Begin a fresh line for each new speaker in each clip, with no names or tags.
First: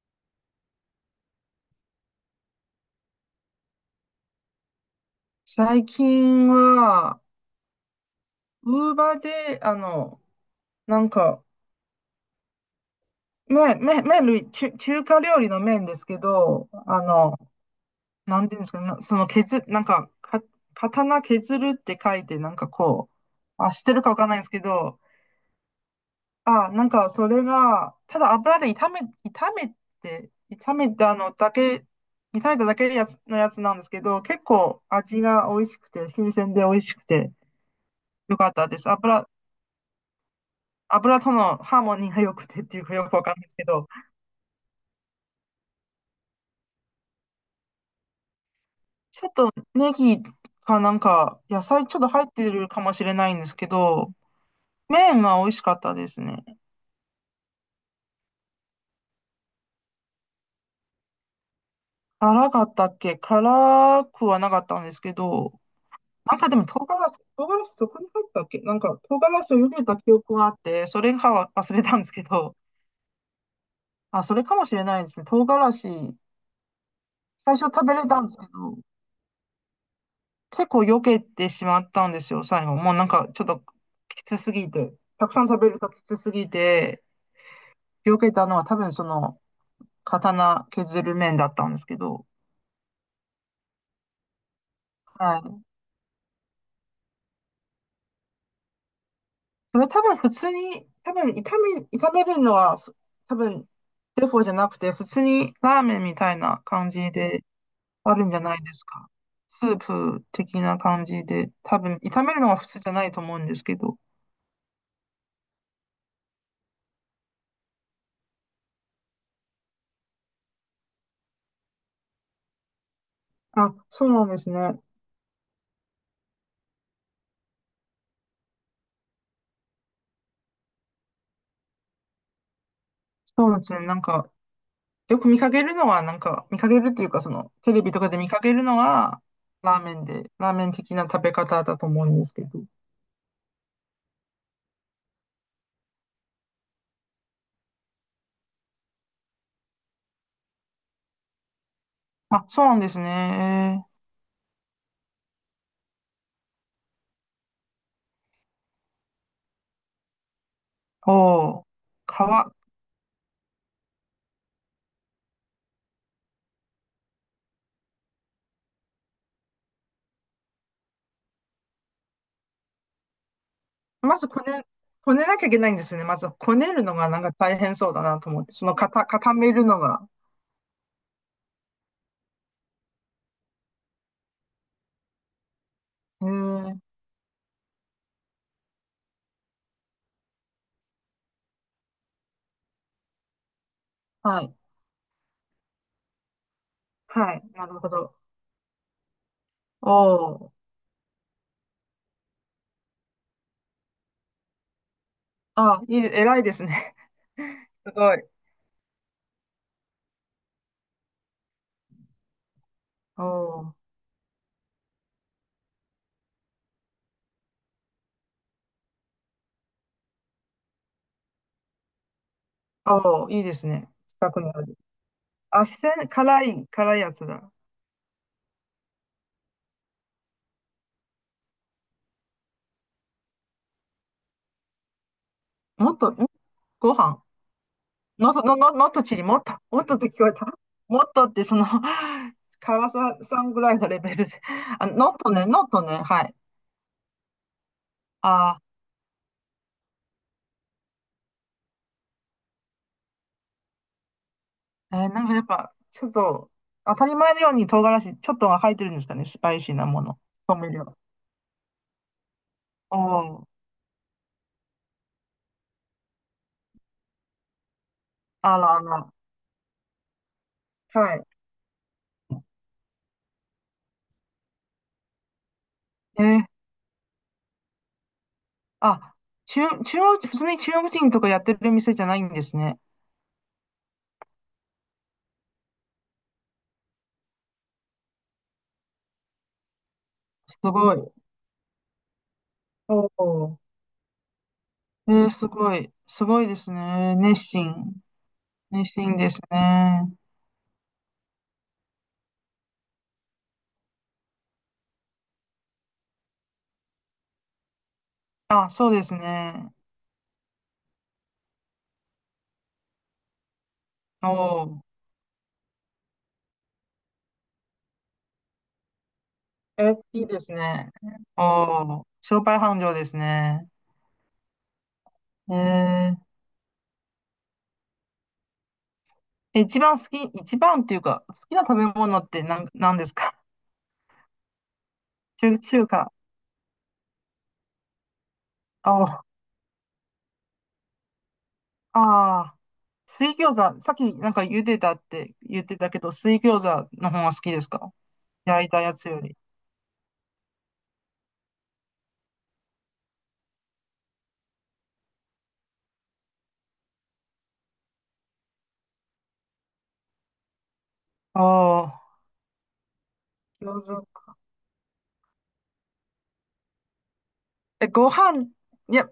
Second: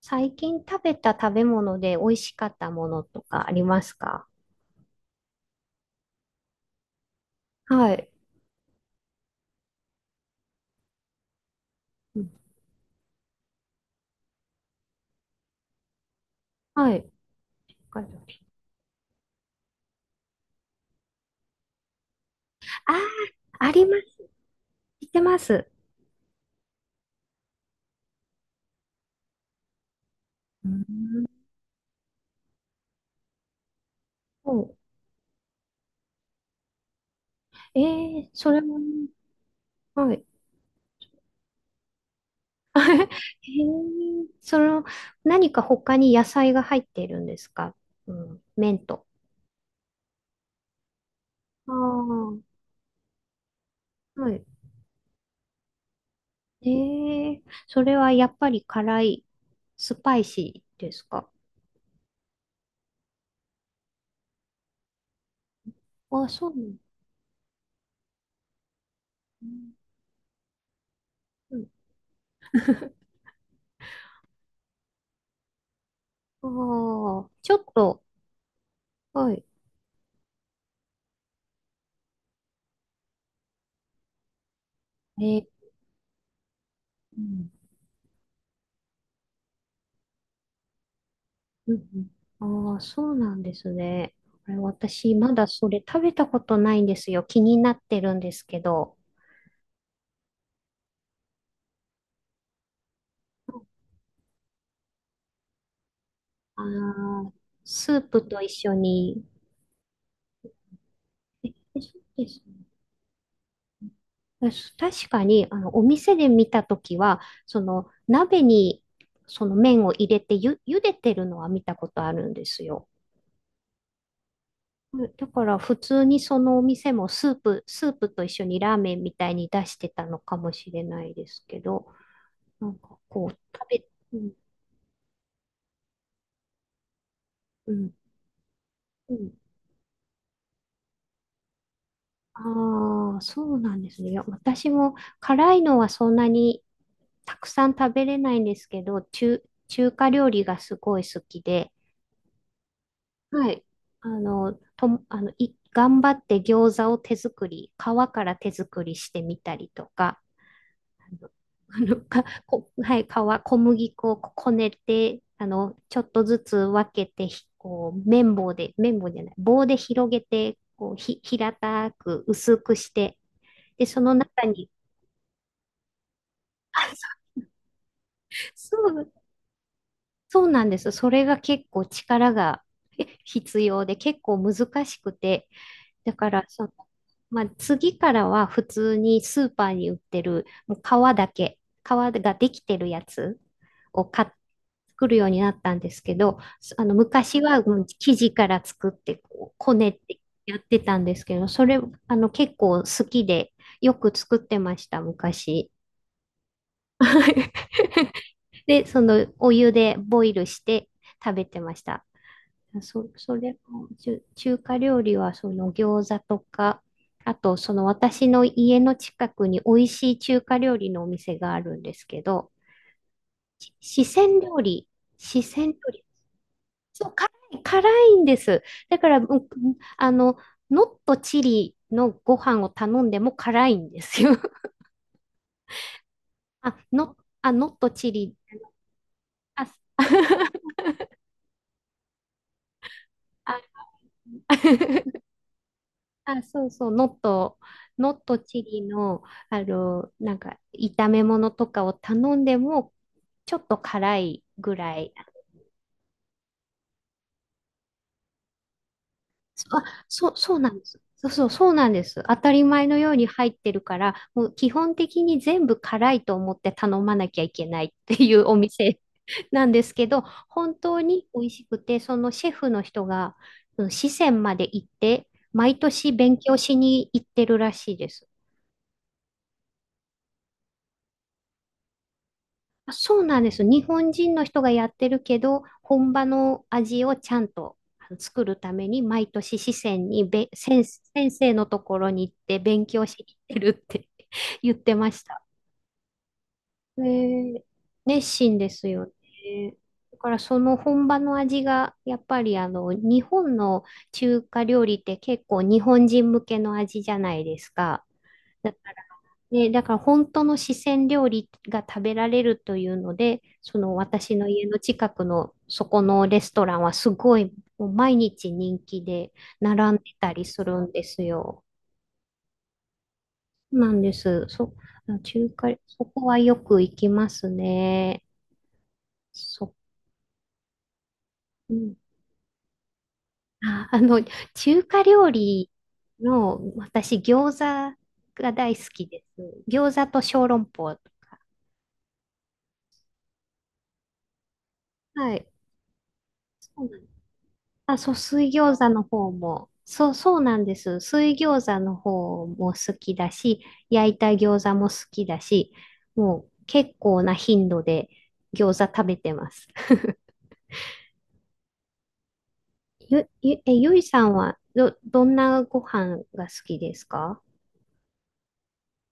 最近食べた食べ物で美味しかったものとかありますか？
最近は、
はい。
ウーバーで、なんか、
うん。
麺類、中華料理の麺ですけど、
はい。わかりま
な
し
んていうんですかね、なその削、なんか、か、刀削るって書いて、
たあ
あ、知
り
って
ま
る
す。
かわかんないんですけど、
知ってます。
あ、なんかそれが、ただ油で炒め、炒めて、
う
炒めた
ん。
のだけ、炒めただけのやつなんですけど、結
そ
構味が美味しくて、新鮮で美味しくて、
う。えー、
よか
そ
っ
れ
たで
も、
す。
はい。
油とのハーモニーが良くてっていうかよ
へ
くわかんないですけ
え。
ど、
その、何か他に野菜が入っているんですか？うん、麺と。
ちょっとネギかなんか野
あ
菜ちょっと入って
あ、
るかもしれないんですけど、
はい。
麺が美味しかったですね。
ええ、それはやっぱり辛い、スパイシーですか？
辛かったっけ？辛くはなかったんですけど、
あ、
なん
そ
か
う
で
な
も
んだ。
唐辛子そこに入ったっけ、なんか唐辛
う
子を
ん、
茹でた記憶があって、それかは
うん。
忘れたんですけど、あ、それかもしれないですね。唐辛子、
ああ、ち
最
ょ
初
っ
食べ
と、
れたんですけど、
はい。
結構避けてしまったんですよ、最後。もうなんかちょっときつすぎて。
え
たくさ
ー、
ん食べるときつすぎて、
うん、
避けたのは多分その刀削る麺だったん
うん、
ですけど。
うん。ああ、そうなんですね。これ私、ま
は
だ
い。
それ食べたことないんですよ。気になってるんですけど。
それ多分普通に、多分炒め、炒めるのは多分デフォじゃなくて、普通にラーメンみたいな
あ
感じ
あ、
で
スー
あ
プ
るんじ
と
ゃ
一
ないで
緒
すか？
に。
スープ的な感じ
え、
で、多
そ
分炒
うで
める
す
のは
ね。
普通じゃないと思うんですけど。
確かに、あの、お店で見たときは、その、鍋に、その麺を入れて茹でてるのは見たことあるんですよ。
あ、そうなんですね。
うん、だから、普通にそのお店もスープと一緒にラーメンみたいに出してたのかもしれないですけど。なんかこう、
そうですね。
べ、うん、
よく見かけるのは、見かけるっていうか、その、
う
テレ
ん、
ビとかで見かけるの
う
は、
ん。
ラーメン的な食べ方だと思うんですけど。
ああ、そうなんですね。いや、私も辛いのはそんなにたくさん食べれないんですけど、中華料理がすごい好きで、
あ、そうなんです
はい。
ね。
あの、とも、あの、い、頑張って餃子を手作り、皮から手作りしてみたりとか、
おー、皮、
はい、皮、小麦粉をこねて、あの、ちょっとずつ分けて、ひこう、綿棒で、綿棒じゃない、棒で広げて、こう、平たく薄くして、で、その
まずこ
中
ね、
に、
こねなきゃいけないんですよね。まず、こねるのが
あ、
なんか大変そうだなと思って、その、
そう、そう
固めるのが。
そうなんです。それが結構力が必要で、結構難しくて、だ
へ
から、その、
ー、
まあ、次からは普通にスーパーに売ってる、もう皮だけ、皮ができてるやつを買って
はい。
作るようになったんですけど、あの、
は
昔
い、
は
な
も
る
う
ほど。
生地から作ってこうこね
お
って
ー、
やってたんですけど、それ、あの結構好きでよく作ってました、昔。
あ、偉いですね。すごい。
で、そのお湯でボイルして食べてました。
お
それ
ー、
も中華料理はその餃子とか、あとその私の家の近くに美味しい中華料理のお店があるんですけど、
おー、いいですね。
四
近
川
くにあ
料
る。
理、四
あ、
川料
四
理、
川、辛い
そ
や
う、
つ
辛
だ。
い、辛いんです。だから、うん、あの、ノットチリのご飯を頼んでも辛いんですよ。
もっと、
あ、
ご
ノ、
飯
あ、ノットチ
の、
リ、
の、の、のっとちり、もっと、
あ、
もっとって聞こえた。もっとって、その、辛ささんぐらい
あ
のレベルで。あ、ノットね、ノットね、はい。
あ、そうそう、ノット、ノット
あ
チリの、あの、なんか、炒め物とかを頼んでも、ちょっと辛いぐらい。
なんかやっぱ、ちょっと、当たり前のように唐辛子、ちょっとが入ってるんですかね、スパイシーなもの。
そ
調
うな
味
んで
料。
す。そうなんです。当たり前
お
のように
ー、
入ってるから、もう基本的に全部辛いと思って頼まなきゃいけないっていうお
あらあ
店
ら。
なんですけど、本当
は
に
い。
美味しくて、そのシェフの人が、その四川まで行って、毎年
え
勉
ー
強しに行ってるらしいです。
あ、中央、普通に中国人とかやってる店じゃないんですね。
あ、そうなんです。日本人の人がやってるけど、本場の味をちゃんとあの作るために、毎年四川に
すごい。
先生のところに行って勉強
お
しに行って
ー、
るって 言ってました。
すごい。すごいです
え
ね。熱
ー、
心。
熱心です
熱
よ
心です
ね。
ね。
だからその本場の味が、やっぱりあの、日本の中華料理って結構日本人向けの味じゃないですか。
あ、そうです
ね、
ね。
だから本当の四川料理が食べられるというので、その
お
私の家の
お。
近くのそこのレストランはすごいもう毎日人気で並
え、
んで
いい
た
で
り
す
するん
ね。
です
お
よ。
お。商売繁盛ですね。
なんです。中
え
華、そ
ー、
こはよく行きますね。そ、
一番っていうか、好きな
う
食べ
ん、
物ってなんですか？
あ、あの、中華料理
中華。
の私餃子が大好
おお。
き
あ
です。餃子と小籠包とか。
あ。水餃子。さっきなんか茹でたっ
は
て
い。
言ってたけど、水餃
そう
子
なんです。
の方が好きですか？
あ、そう、水
焼い
餃
た
子
や
の
つよ
方
り。
も、そう、そうなんです。水餃子の方も好きだし、焼いた餃子も好きだし、もう結構な頻度で餃子食べてます。
おお。餃
ゆい
子
さん
か。
はどんなご飯が好きですか？
え、ご飯、いや、好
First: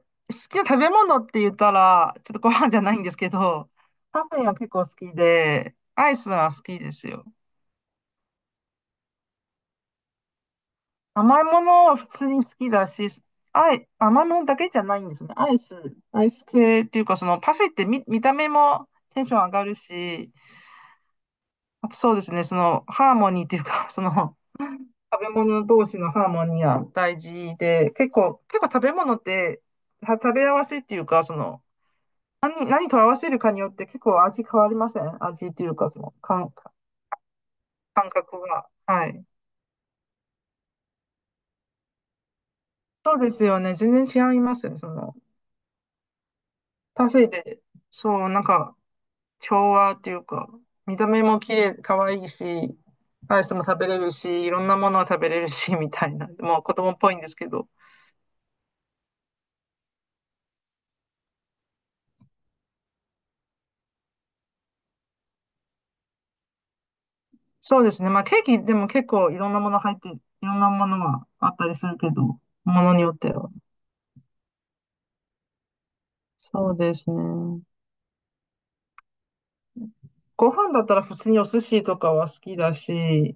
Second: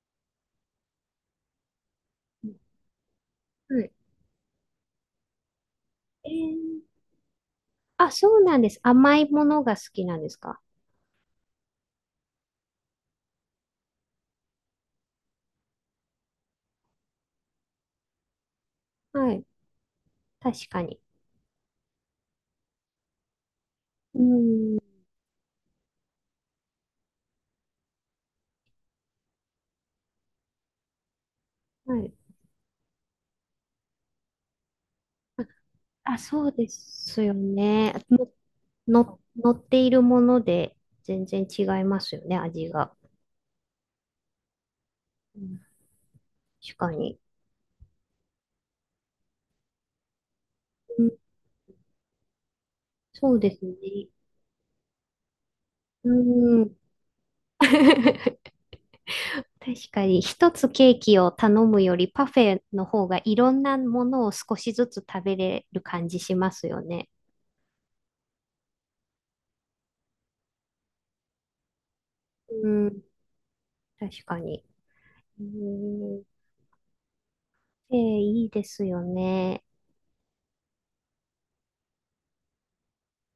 きな食べ物って言ったら、ちょっとご飯じゃないんですけど、
はい。
パフェが結構好きで、アイ
え
スは
ー、
好きですよ。
あ、そうなんです。甘いものが好きなんですか？
甘いものは普通に好きだし、甘いものだけじゃないんですよね。アイス系っていうか、そのパフェって見た目もテン
は
ション
い。
上がるし、
確かに。
あとそうですね、そのハーモニーっていうか、そ
う
の
ん。
食べ物同士のハーモニーは大事で、結構食べ物って、食べ合わせっていうか、その、
はい。
何と合わせるかによって結構味変わりません？味っていうか、その
あ、そうですよね。
感覚が。は
の、
い。
乗っているもので全然違いますよね、味が。
そうですよね。全然違いますよね。その、
うん、確か
パ
に。
フェで、そう、なんか、調和っていうか、見
う
た
ん、
目も綺麗、可愛いし、
そう
アイ
で
ス
す
も食べれ
ね。
るし、いろんなものを食べれるし、みた
う
いな。もう子
ん。
供っぽいんですけど。
確かに、一つケーキを頼むよりパフェの方がいろんなものを少しずつ食べれる感じしますよね。
そうですね。まあケーキでも結構いろんなもの入って、いろんなものがあったりするけど、
う
もの
ん、
によっては。
確かに。うん、
そうですね。
えー、いいですよね。
ご飯だったら普通にお寿司とかは好きだし、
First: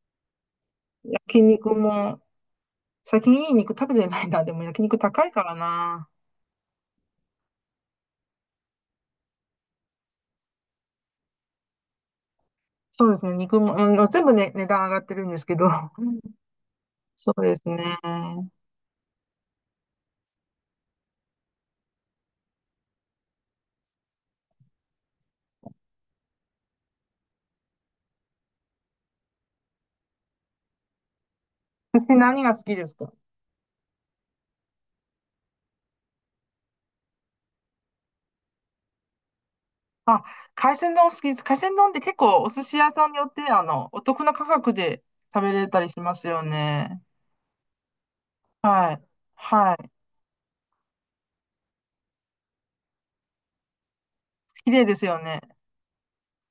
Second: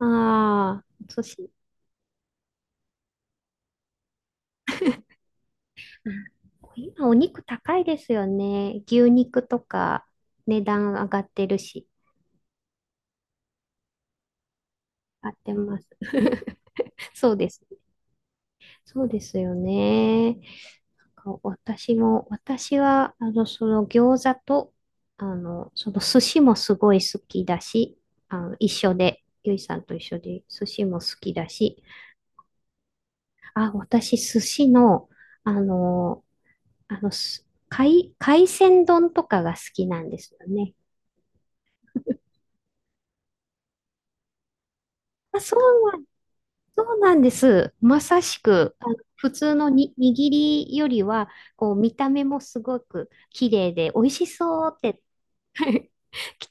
ああ、お寿
焼
司。
肉も、最近いい肉食べてないな。でも焼肉高いからな。
うん、今お肉高いですよね。牛肉とか値段上がってるし。
そうですね。肉も、うん、全部ね、値段上がってる
合
ん
っ
です
て
けど。う
ます。
ん、
そ
そ
う
う
で
で
す。
すね。
そうですよね。なんか私も、私は、あの、その餃子と、あの、その寿司もすごい好きだし、あの、一緒で、ゆいさんと一緒で寿司も好きだし、
私何が好きですか？
あ、私寿司の、あの、あの、海鮮丼とかが好きなんで
あ、
すよね。
海鮮丼好きです。海鮮丼って結構お寿司屋さんによって、お得な価格で
まあ、
食べ
そ
れたりし
う、
ますよ
そう
ね。
なんです。まさしく、あ
は
の
い。
普通の
はい。
に握りよりは、こう、見た目もすごく綺麗で、美味しそ
綺
うっ
麗で
て
すよね。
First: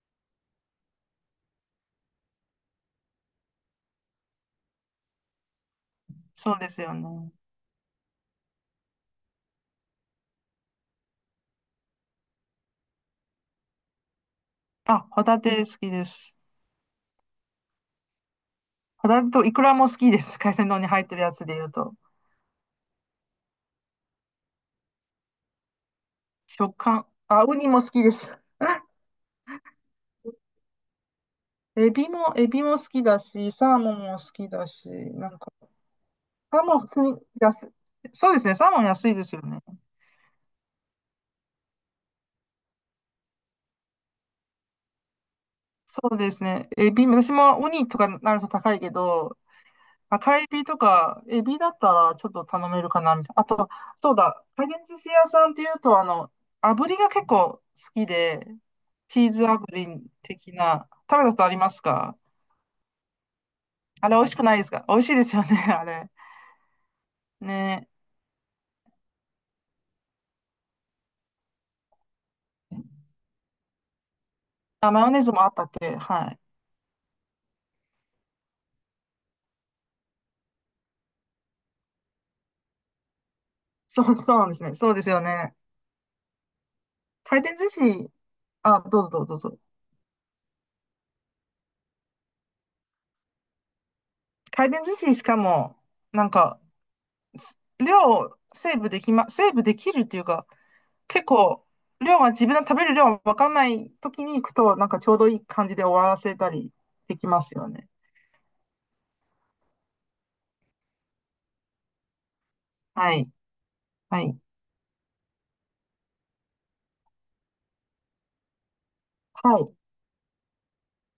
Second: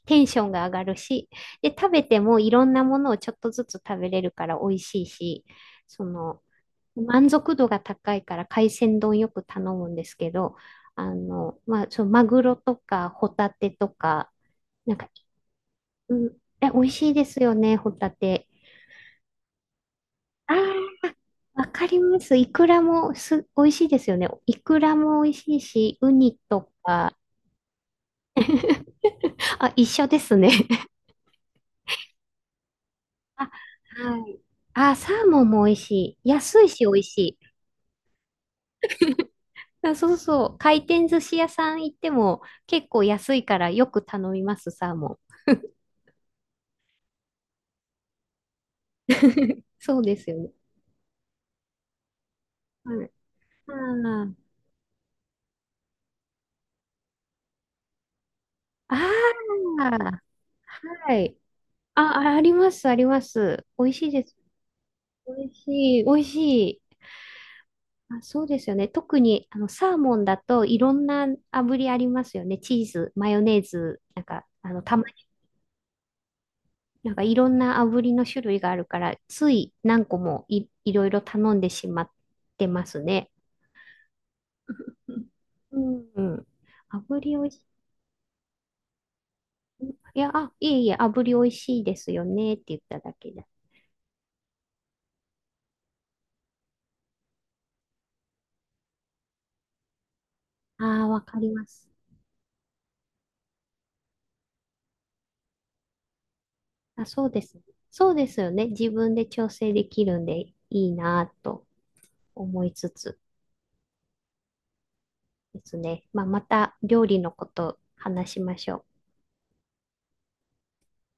テンションが上がるし、で、食べてもいろんなものをちょっとずつ食べれるから美味しいし、その、
そうですよ
満
ね。
足度が高いから海鮮丼よく頼むんですけど、あの、まあ、そのマグロとかホタテとか、なん
あ、
か、
ホタテ好きで
うん、
す。
え、美味しいですよね、ホタテ。
ホタテとイクラも好きです。
あ
海
あ、
鮮丼に入ってるやつで言
わ
う
か
と。
ります。イクラも美味しいですよね。イクラも美味しいし、ウニと
食感。
か。
あ、ウニも好きです。
あ、一緒ですね。
エビも好きだ
あ、
し、サーモン
は
も好
い。
きだし、
あ、サー
なん
モン
か、
も美味しい。
サ
安
ー
い
モ
し
ン普
美
通
味
に
しい。
安い。そうですね、サーモン安いですよね。
あ、そうそう。回転寿司屋さん行っても結構安いからよく頼みます、サーモン。
そうですね、エビ、私もウニとかなると高いけど、
そうですよ
赤エ
ね。
ビとか、エビだったらちょっと頼めるか
はい。
な、みたいな。あと、そうだ、回転寿司屋さんっていうと、炙りが結構好きで、
あ
チーズ炙り
あ、
的な、
は
食べた
い。
ことあります
あ、
か？
ああります、あります。美味し
あ
い
れ美
で
味し
す。
くないですか？美味しいですよ
美味
ね、あ
しい、
れ。
美味しい。
ね。
あ、そうですよね。特にあのサーモンだといろんな炙りありますよね。チーズ、マヨネーズ、なんか、あの、
あ、
た
マ
ま
ヨネー
に、
ズもあったっけ？はい。
なんかいろんな炙りの種類があるから、つい何個もいろいろ頼んでしまってますね。
そう、そうなんですね。そうですよね。
うん、うん、炙り
回
おい
転
し
寿司、あ、どうぞどうぞどうぞ。
い。いや、あ、いえいえ、炙りおいしいですよねって言っただけで。
回転寿司しかも、なんか、量をセーブできるっていうか、
ああ、わ
結
かり
構、
ます。
量が自分の食べる量がわかんない時に行くと、なんかちょうどいい感じで終わらせたり
あ、
で
そ
き
う
ま
で
す
す。
よね。
そうですよね。自分で調整できるんでいいなぁと思いつ
は
つ。
い。はい。
ですね。まあ、また料理のこと話しましょう。
はい。